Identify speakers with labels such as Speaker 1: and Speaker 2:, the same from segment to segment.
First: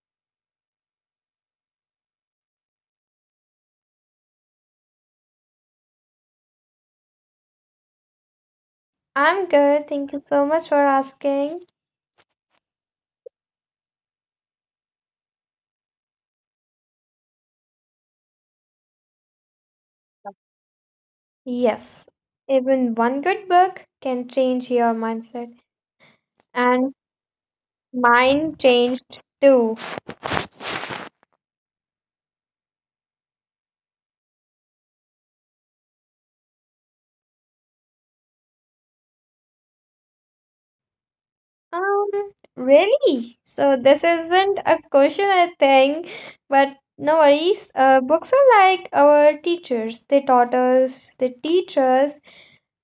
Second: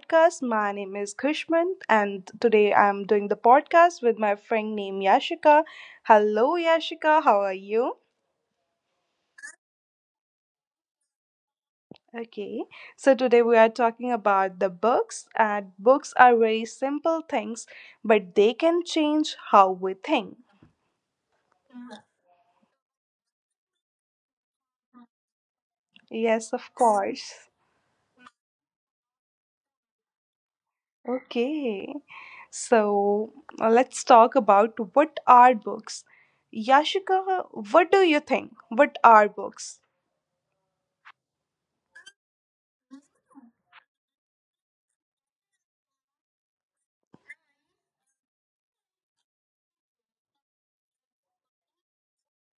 Speaker 1: podcast. My name is Kushmant, and today I'm doing the podcast with my friend named Yashika. Hello, Yashika. How are you?
Speaker 2: I'm good. Thank you so much for asking.
Speaker 1: Okay, so today we are talking about the books, and books are very simple things, but they can change how we think.
Speaker 2: Yes, even one good book can change your mindset,
Speaker 1: Yes,
Speaker 2: and
Speaker 1: of course.
Speaker 2: mine changed too.
Speaker 1: Okay, so let's talk about what are books. Yashika, what do you think? What are books?
Speaker 2: Um, really? So this isn't a question, I think, but no worries. Books are like our teachers. They teach us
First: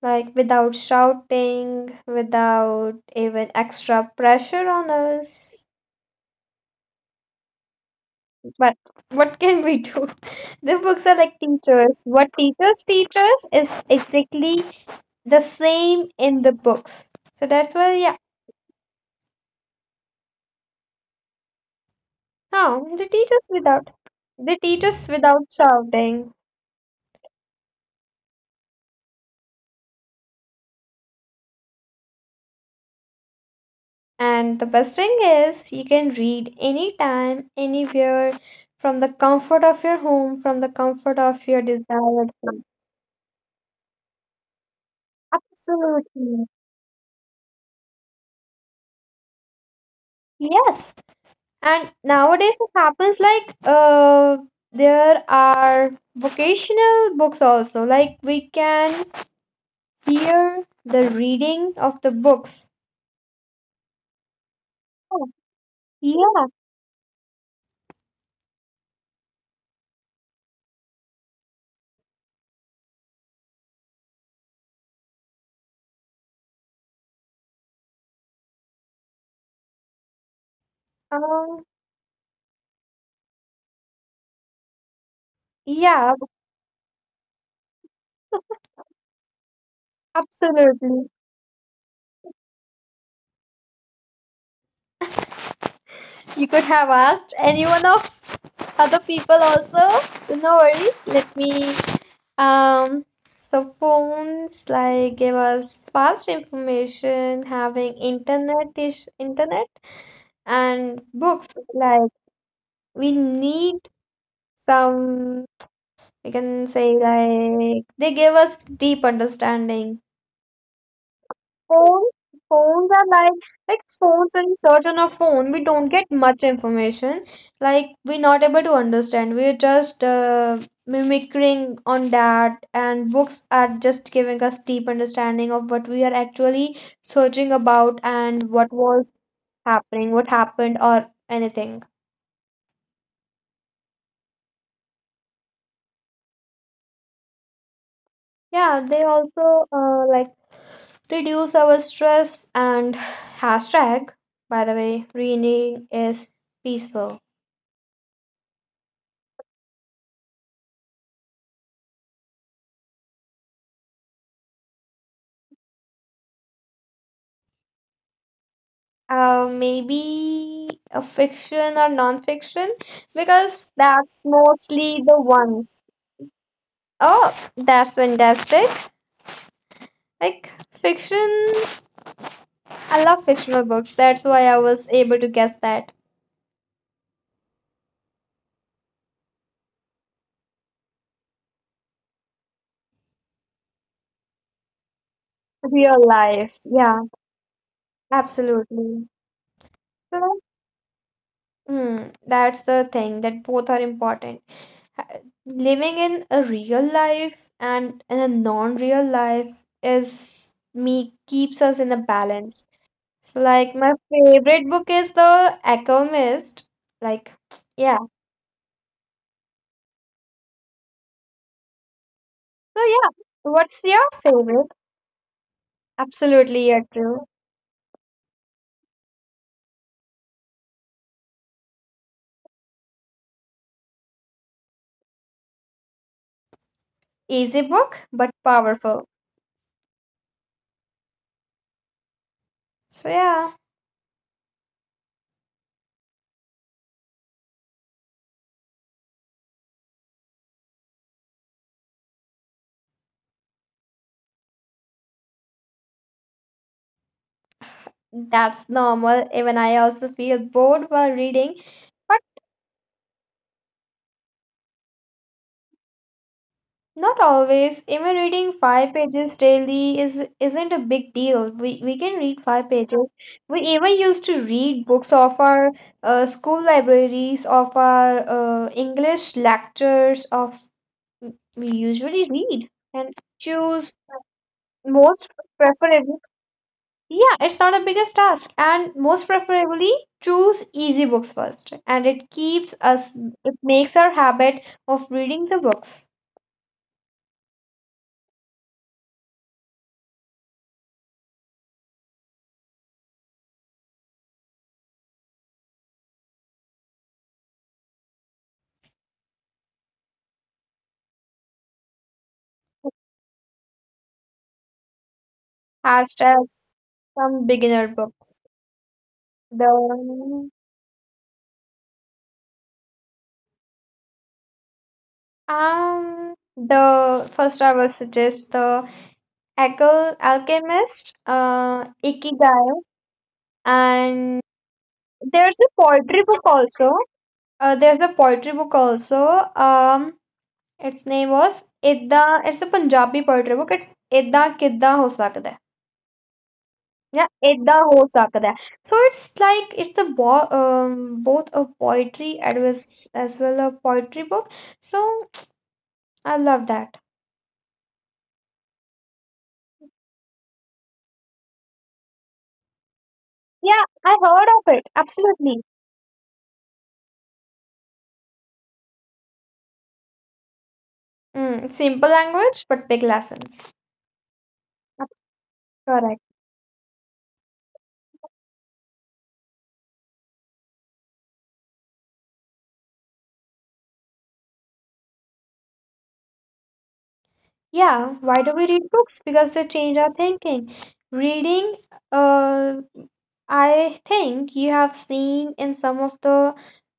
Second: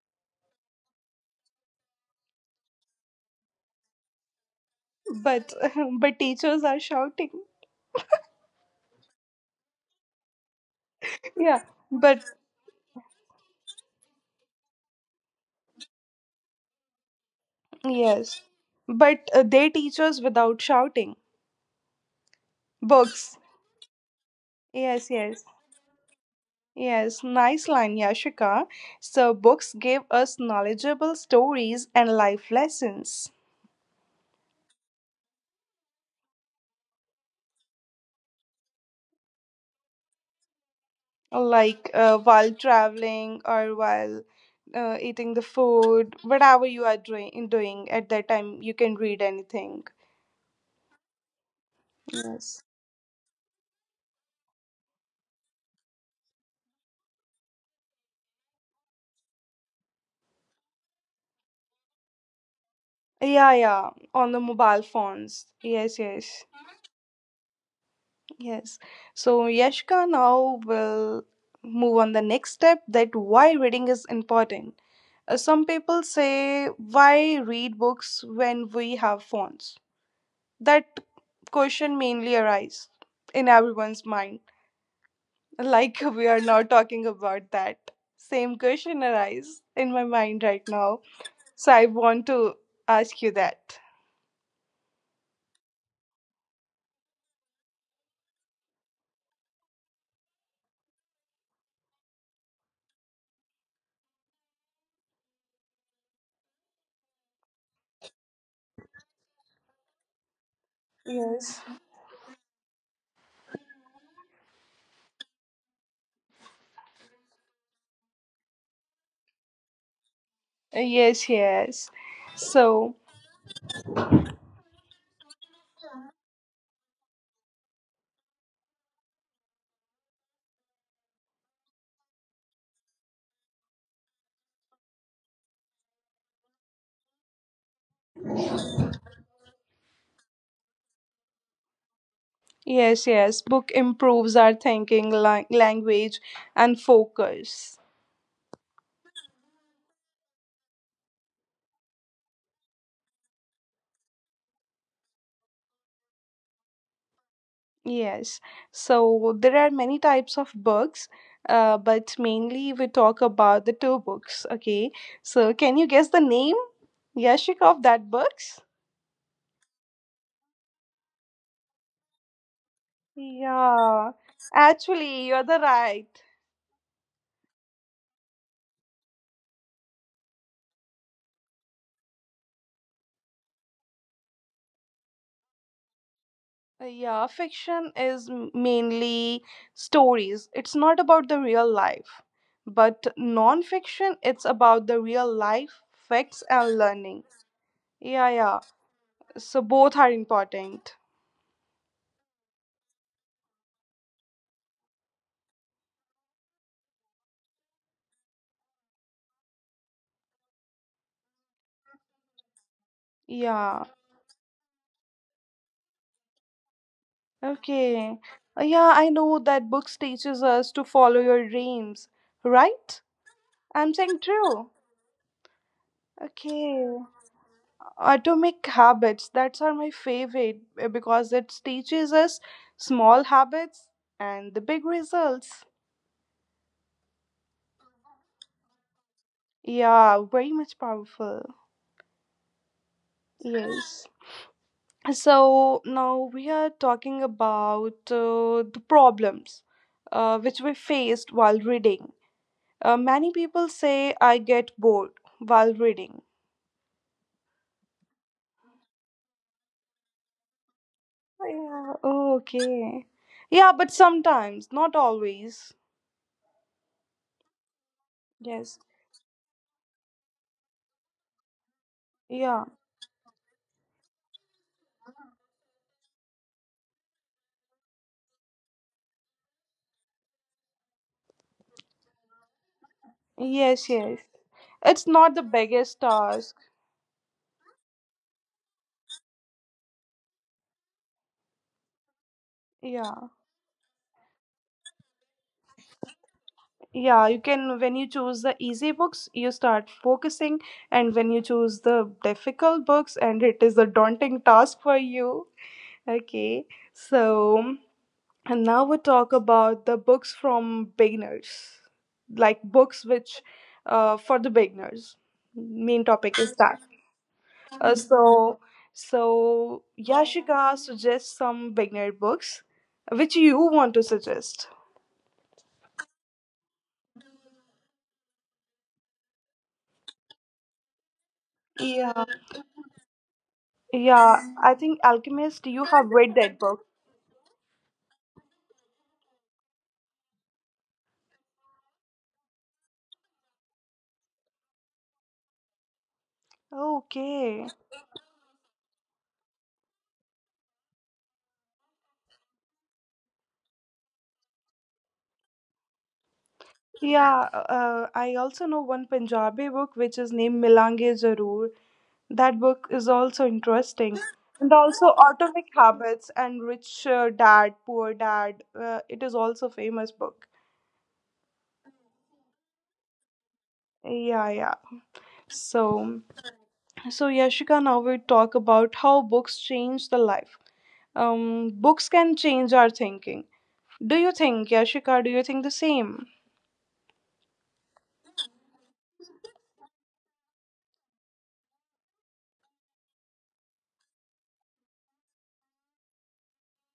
Speaker 2: like without shouting, without even extra pressure on
Speaker 1: But
Speaker 2: us.
Speaker 1: but teachers are shouting.
Speaker 2: But what can we do? The books are like
Speaker 1: Yeah.
Speaker 2: teachers.
Speaker 1: But
Speaker 2: What teachers teach us is exactly the same in the books. So that's why, yeah,
Speaker 1: yes, but they teach us without shouting
Speaker 2: no,
Speaker 1: books.
Speaker 2: they teach us
Speaker 1: Yes, yes.
Speaker 2: without shouting.
Speaker 1: Yes, nice line, Yashika. So books gave us knowledgeable stories and life lessons.
Speaker 2: And the best thing is, you can read anytime, anywhere, from the comfort of your home, from the comfort of your
Speaker 1: Like
Speaker 2: desired.
Speaker 1: while
Speaker 2: Place.
Speaker 1: traveling or while eating the food,
Speaker 2: Absolutely.
Speaker 1: whatever you are doing at that time you can read anything.
Speaker 2: Yes. And nowadays
Speaker 1: Yes.
Speaker 2: it happens like there are vocational books also. Like we can hear the reading of the books.
Speaker 1: Yeah, yeah, on the mobile
Speaker 2: Oh,
Speaker 1: phones. Yes, yes.
Speaker 2: yeah.
Speaker 1: Yes. So Yashka, now will move on the next step, that why reading is important. Some people say why read books when we have phones. That
Speaker 2: Um,
Speaker 1: question mainly arises in everyone's mind. Like
Speaker 2: yeah,
Speaker 1: we are not talking about that. Same question arises in my mind right now.
Speaker 2: absolutely.
Speaker 1: So I want to ask you that.
Speaker 2: You could have asked anyone of other people also. So no worries. Let me so phones like give us fast information having internet ish internet, and books
Speaker 1: Yes.
Speaker 2: like we need some, we can say like they gave us deep understanding.
Speaker 1: Yes, yes.
Speaker 2: phone Phones
Speaker 1: So
Speaker 2: are like phones, when we search on a phone we don't get much information, like we're not able to understand, we're just mimicking on that. And books are just giving us deep understanding of what we are actually searching about, and what was happening, what happened, or anything.
Speaker 1: yes, yes. Book improves our thinking, language, and focus.
Speaker 2: Yeah, they also like reduce our stress and hashtag, by the way, reading is peaceful.
Speaker 1: Yes. So there are many types of books, but mainly we talk about the two books. Okay. So can you guess the name, Yashik, of that books?
Speaker 2: Maybe a fiction or non-fiction because
Speaker 1: Yeah.
Speaker 2: that's mostly the
Speaker 1: Actually, you're the
Speaker 2: ones.
Speaker 1: right.
Speaker 2: Oh, that's fantastic. Like fiction, I love fictional books. That's why I was able to guess that.
Speaker 1: Yeah, fiction is mainly stories. It's not about the real life, but non-fiction, it's about the real life,
Speaker 2: Real
Speaker 1: facts,
Speaker 2: life,
Speaker 1: and
Speaker 2: yeah,
Speaker 1: learning. Yeah, yeah.
Speaker 2: absolutely.
Speaker 1: So both are
Speaker 2: So,
Speaker 1: important.
Speaker 2: hmm, that's the thing that both are important. Ha- Living in a real life and in a non-real life is me keeps us in a balance. So like
Speaker 1: Yeah.
Speaker 2: my favorite book is The Alchemist. Like yeah.
Speaker 1: Okay. Yeah, I know that books teaches us to follow your dreams,
Speaker 2: So
Speaker 1: right?
Speaker 2: yeah, what's
Speaker 1: I'm
Speaker 2: your
Speaker 1: saying
Speaker 2: favorite?
Speaker 1: true.
Speaker 2: Absolutely, you're
Speaker 1: Okay.
Speaker 2: true.
Speaker 1: Atomic habits, that's are my favorite because it teaches us small habits and the big results.
Speaker 2: Easy book but powerful.
Speaker 1: Yeah, very much powerful.
Speaker 2: So yeah,
Speaker 1: Yes. So now we are talking about the problems which we faced while reading. Many people say I get bored while reading.
Speaker 2: that's normal. Even I also feel bored while
Speaker 1: Oh,
Speaker 2: reading.
Speaker 1: yeah. Oh, okay. Yeah, but sometimes, not always.
Speaker 2: Not always. Even reading
Speaker 1: Yes.
Speaker 2: 5 pages daily is isn't a big deal. We can read
Speaker 1: Yeah.
Speaker 2: 5 pages. We even used to read books of our school libraries, of our English lectures. Of we usually read and
Speaker 1: Yes,
Speaker 2: choose
Speaker 1: yes. It's
Speaker 2: most
Speaker 1: not the biggest
Speaker 2: preferably.
Speaker 1: task.
Speaker 2: Yeah, it's not the biggest task, and most preferably choose easy books first, and it keeps us.
Speaker 1: Yeah.
Speaker 2: It makes our habit of reading the books.
Speaker 1: Yeah, you can when you choose the easy books, you start focusing, and when you choose the difficult books and it is a daunting task for you. Okay. So, and now we talk about the books from beginners, like books which for the beginners. Main
Speaker 2: as
Speaker 1: topic is
Speaker 2: as
Speaker 1: that.
Speaker 2: some beginner
Speaker 1: Uh,
Speaker 2: books.
Speaker 1: so, so
Speaker 2: The
Speaker 1: Yashika suggests some beginner books, which you want to suggest.
Speaker 2: the first I will suggest the Alchemist,
Speaker 1: Yeah.
Speaker 2: Ikigai, and
Speaker 1: Yeah, I think
Speaker 2: there's
Speaker 1: Alchemist.
Speaker 2: a
Speaker 1: You have
Speaker 2: poetry
Speaker 1: read
Speaker 2: book
Speaker 1: that book.
Speaker 2: also. There's a poetry book also. Its name was Idda. It's a Punjabi poetry book. It's Idda Kidda Ho Sakda. Yeah,
Speaker 1: Okay.
Speaker 2: Edda ho sakada. So it's like it's a both a poetry advice as well a poetry book. So I love that.
Speaker 1: Yeah, I also know one Punjabi book which is named Milange Zaroor. That book is also
Speaker 2: Yeah, I
Speaker 1: interesting.
Speaker 2: heard
Speaker 1: And
Speaker 2: of it.
Speaker 1: also
Speaker 2: Absolutely.
Speaker 1: Atomic Habits and Rich Dad, Poor Dad. It is also famous book.
Speaker 2: Mm, simple language but big lessons.
Speaker 1: Yeah, yeah.
Speaker 2: Correct.
Speaker 1: So, so Yashika, now we talk about how books change the life. Books can change our thinking. Do you think, Yashika? Do you think the same?
Speaker 2: Yeah, why do we read books? Because they change our thinking. Reading, uh, I think you have seen in some of the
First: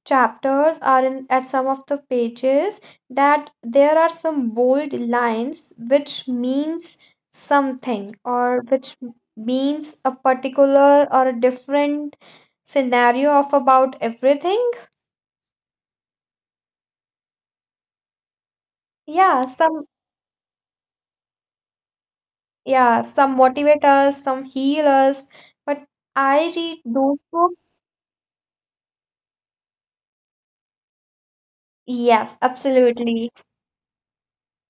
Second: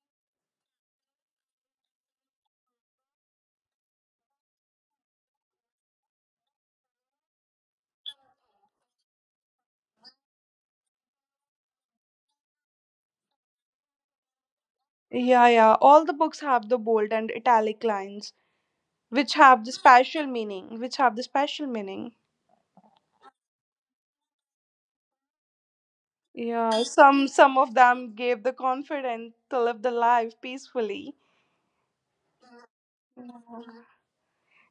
Speaker 2: chapters or in at some of the pages that there are some bold lines which means something, or which means a particular or a different scenario of about everything.
Speaker 1: Yeah, yeah. All the books have the bold and italic lines, which
Speaker 2: Yeah,
Speaker 1: have the
Speaker 2: some
Speaker 1: special meaning. Which have the special meaning.
Speaker 2: yeah, some motivate us, some heal us. But I read
Speaker 1: Yeah,
Speaker 2: those
Speaker 1: some of
Speaker 2: books.
Speaker 1: them gave the confidence to live the life peacefully.
Speaker 2: Yes, absolutely.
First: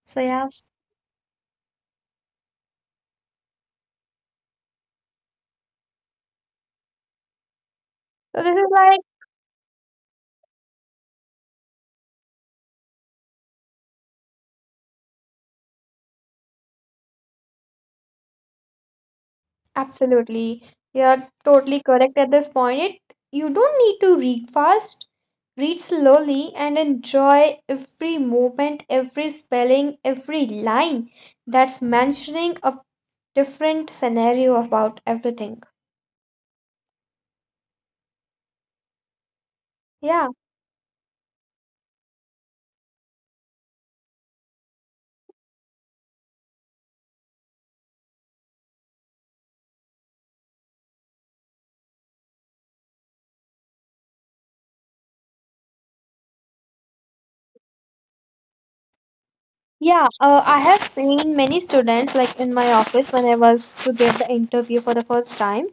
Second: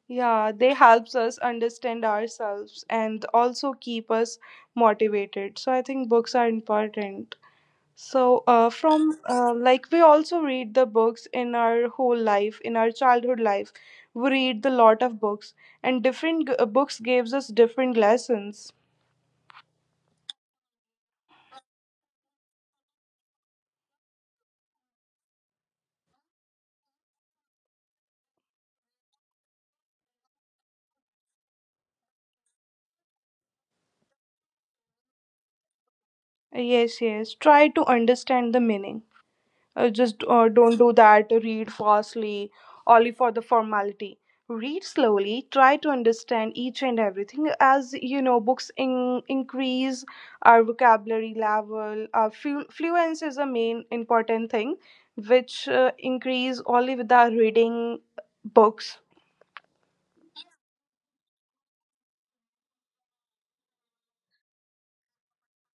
Speaker 2: So,
Speaker 1: Yeah,
Speaker 2: yes.
Speaker 1: they helps us understand ourselves and also keep us motivated. So I think books are important. So
Speaker 2: So, this
Speaker 1: uh,
Speaker 2: is like,
Speaker 1: from uh, like we also read the books in our whole life, in our childhood life, we read the lot of books, and different books gives us different lessons.
Speaker 2: absolutely. You're totally correct at this point. It, you don't need to read fast. Read slowly and enjoy every movement, every spelling, every line that's mentioning a different scenario about everything.
Speaker 1: Yes, yes. Try to understand the meaning. Uh, just
Speaker 2: Yeah.
Speaker 1: uh, don't do that. Read fastly, only for the formality. Read slowly. Try to understand each and everything. As you know, books increase our vocabulary level. Our fluence is a main important thing, which increase only with our reading books.
Speaker 2: Yeah, I have seen many students like in my office when I was to get the interview for the first time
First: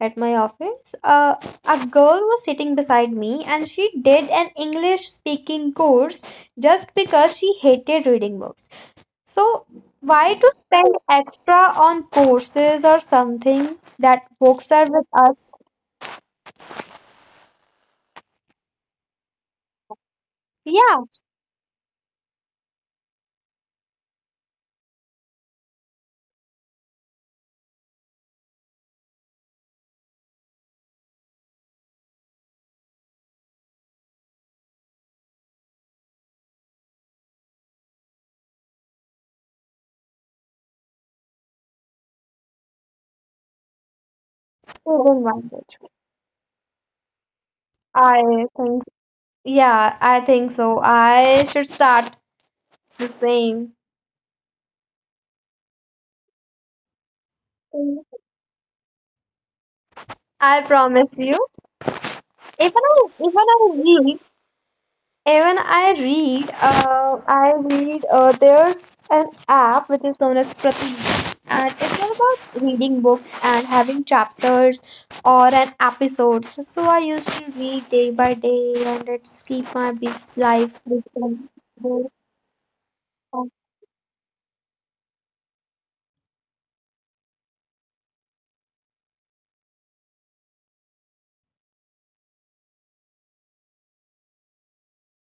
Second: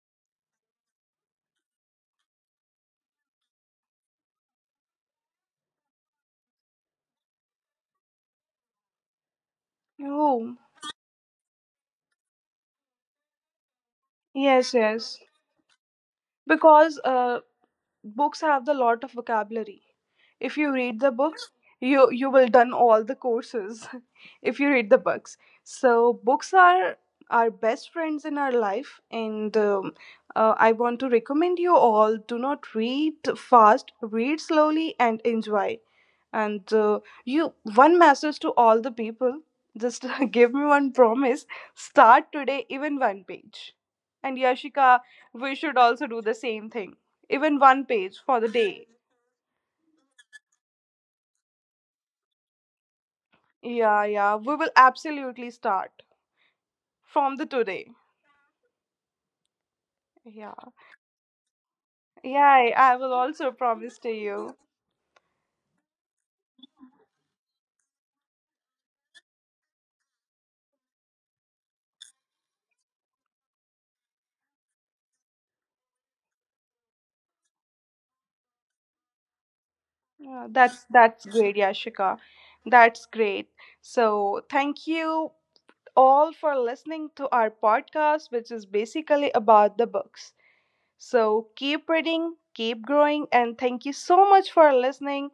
Speaker 2: at my office. A girl was sitting beside me and she did an English speaking course just because she hated reading books. So, why to
Speaker 1: Oh,
Speaker 2: spend extra on courses or something that books
Speaker 1: yes,
Speaker 2: are with
Speaker 1: yes.
Speaker 2: us?
Speaker 1: Because books have the lot of vocabulary. If you read
Speaker 2: Yeah,
Speaker 1: the books, you will done all the courses if you read the books. So books are our best friends in our life, and I want to recommend you all, do not read fast, read slowly and enjoy. And you one message to all the people, just give me one promise, start today, even one page. And Yashika,
Speaker 2: student
Speaker 1: we
Speaker 2: language.
Speaker 1: should also do the same thing, even one page
Speaker 2: I
Speaker 1: for the
Speaker 2: think,
Speaker 1: day.
Speaker 2: yeah, I think so. I should start the same.
Speaker 1: Yeah, yeah, we will absolutely start from the today.
Speaker 2: I
Speaker 1: Yeah.
Speaker 2: promise you.
Speaker 1: Yeah,
Speaker 2: Even
Speaker 1: I
Speaker 2: I
Speaker 1: will
Speaker 2: even
Speaker 1: also
Speaker 2: I
Speaker 1: promise to
Speaker 2: read
Speaker 1: you.
Speaker 2: even I read there's an app which is known as Pratik and it's all about reading books and having chapters or an episodes. So I used to read day by day and it's keep my busy
Speaker 1: Yeah,
Speaker 2: life
Speaker 1: that's
Speaker 2: busy.
Speaker 1: great, Yashika. That's great. So thank you all for listening to our podcast, which is basically about the books. So keep reading, keep growing, and thank you so much for listening.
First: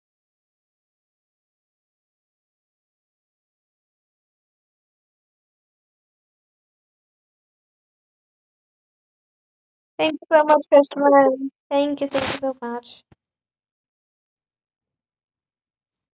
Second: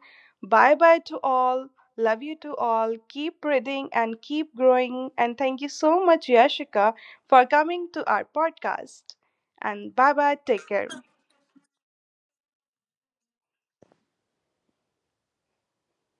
Speaker 1: Bye bye to all. Love you to all. Keep reading and keep growing. And thank you so much, Yashika, for coming to our podcast. And bye
Speaker 2: Thank you
Speaker 1: bye.
Speaker 2: so
Speaker 1: Take
Speaker 2: much,
Speaker 1: care.
Speaker 2: Krishna. Thank you so much.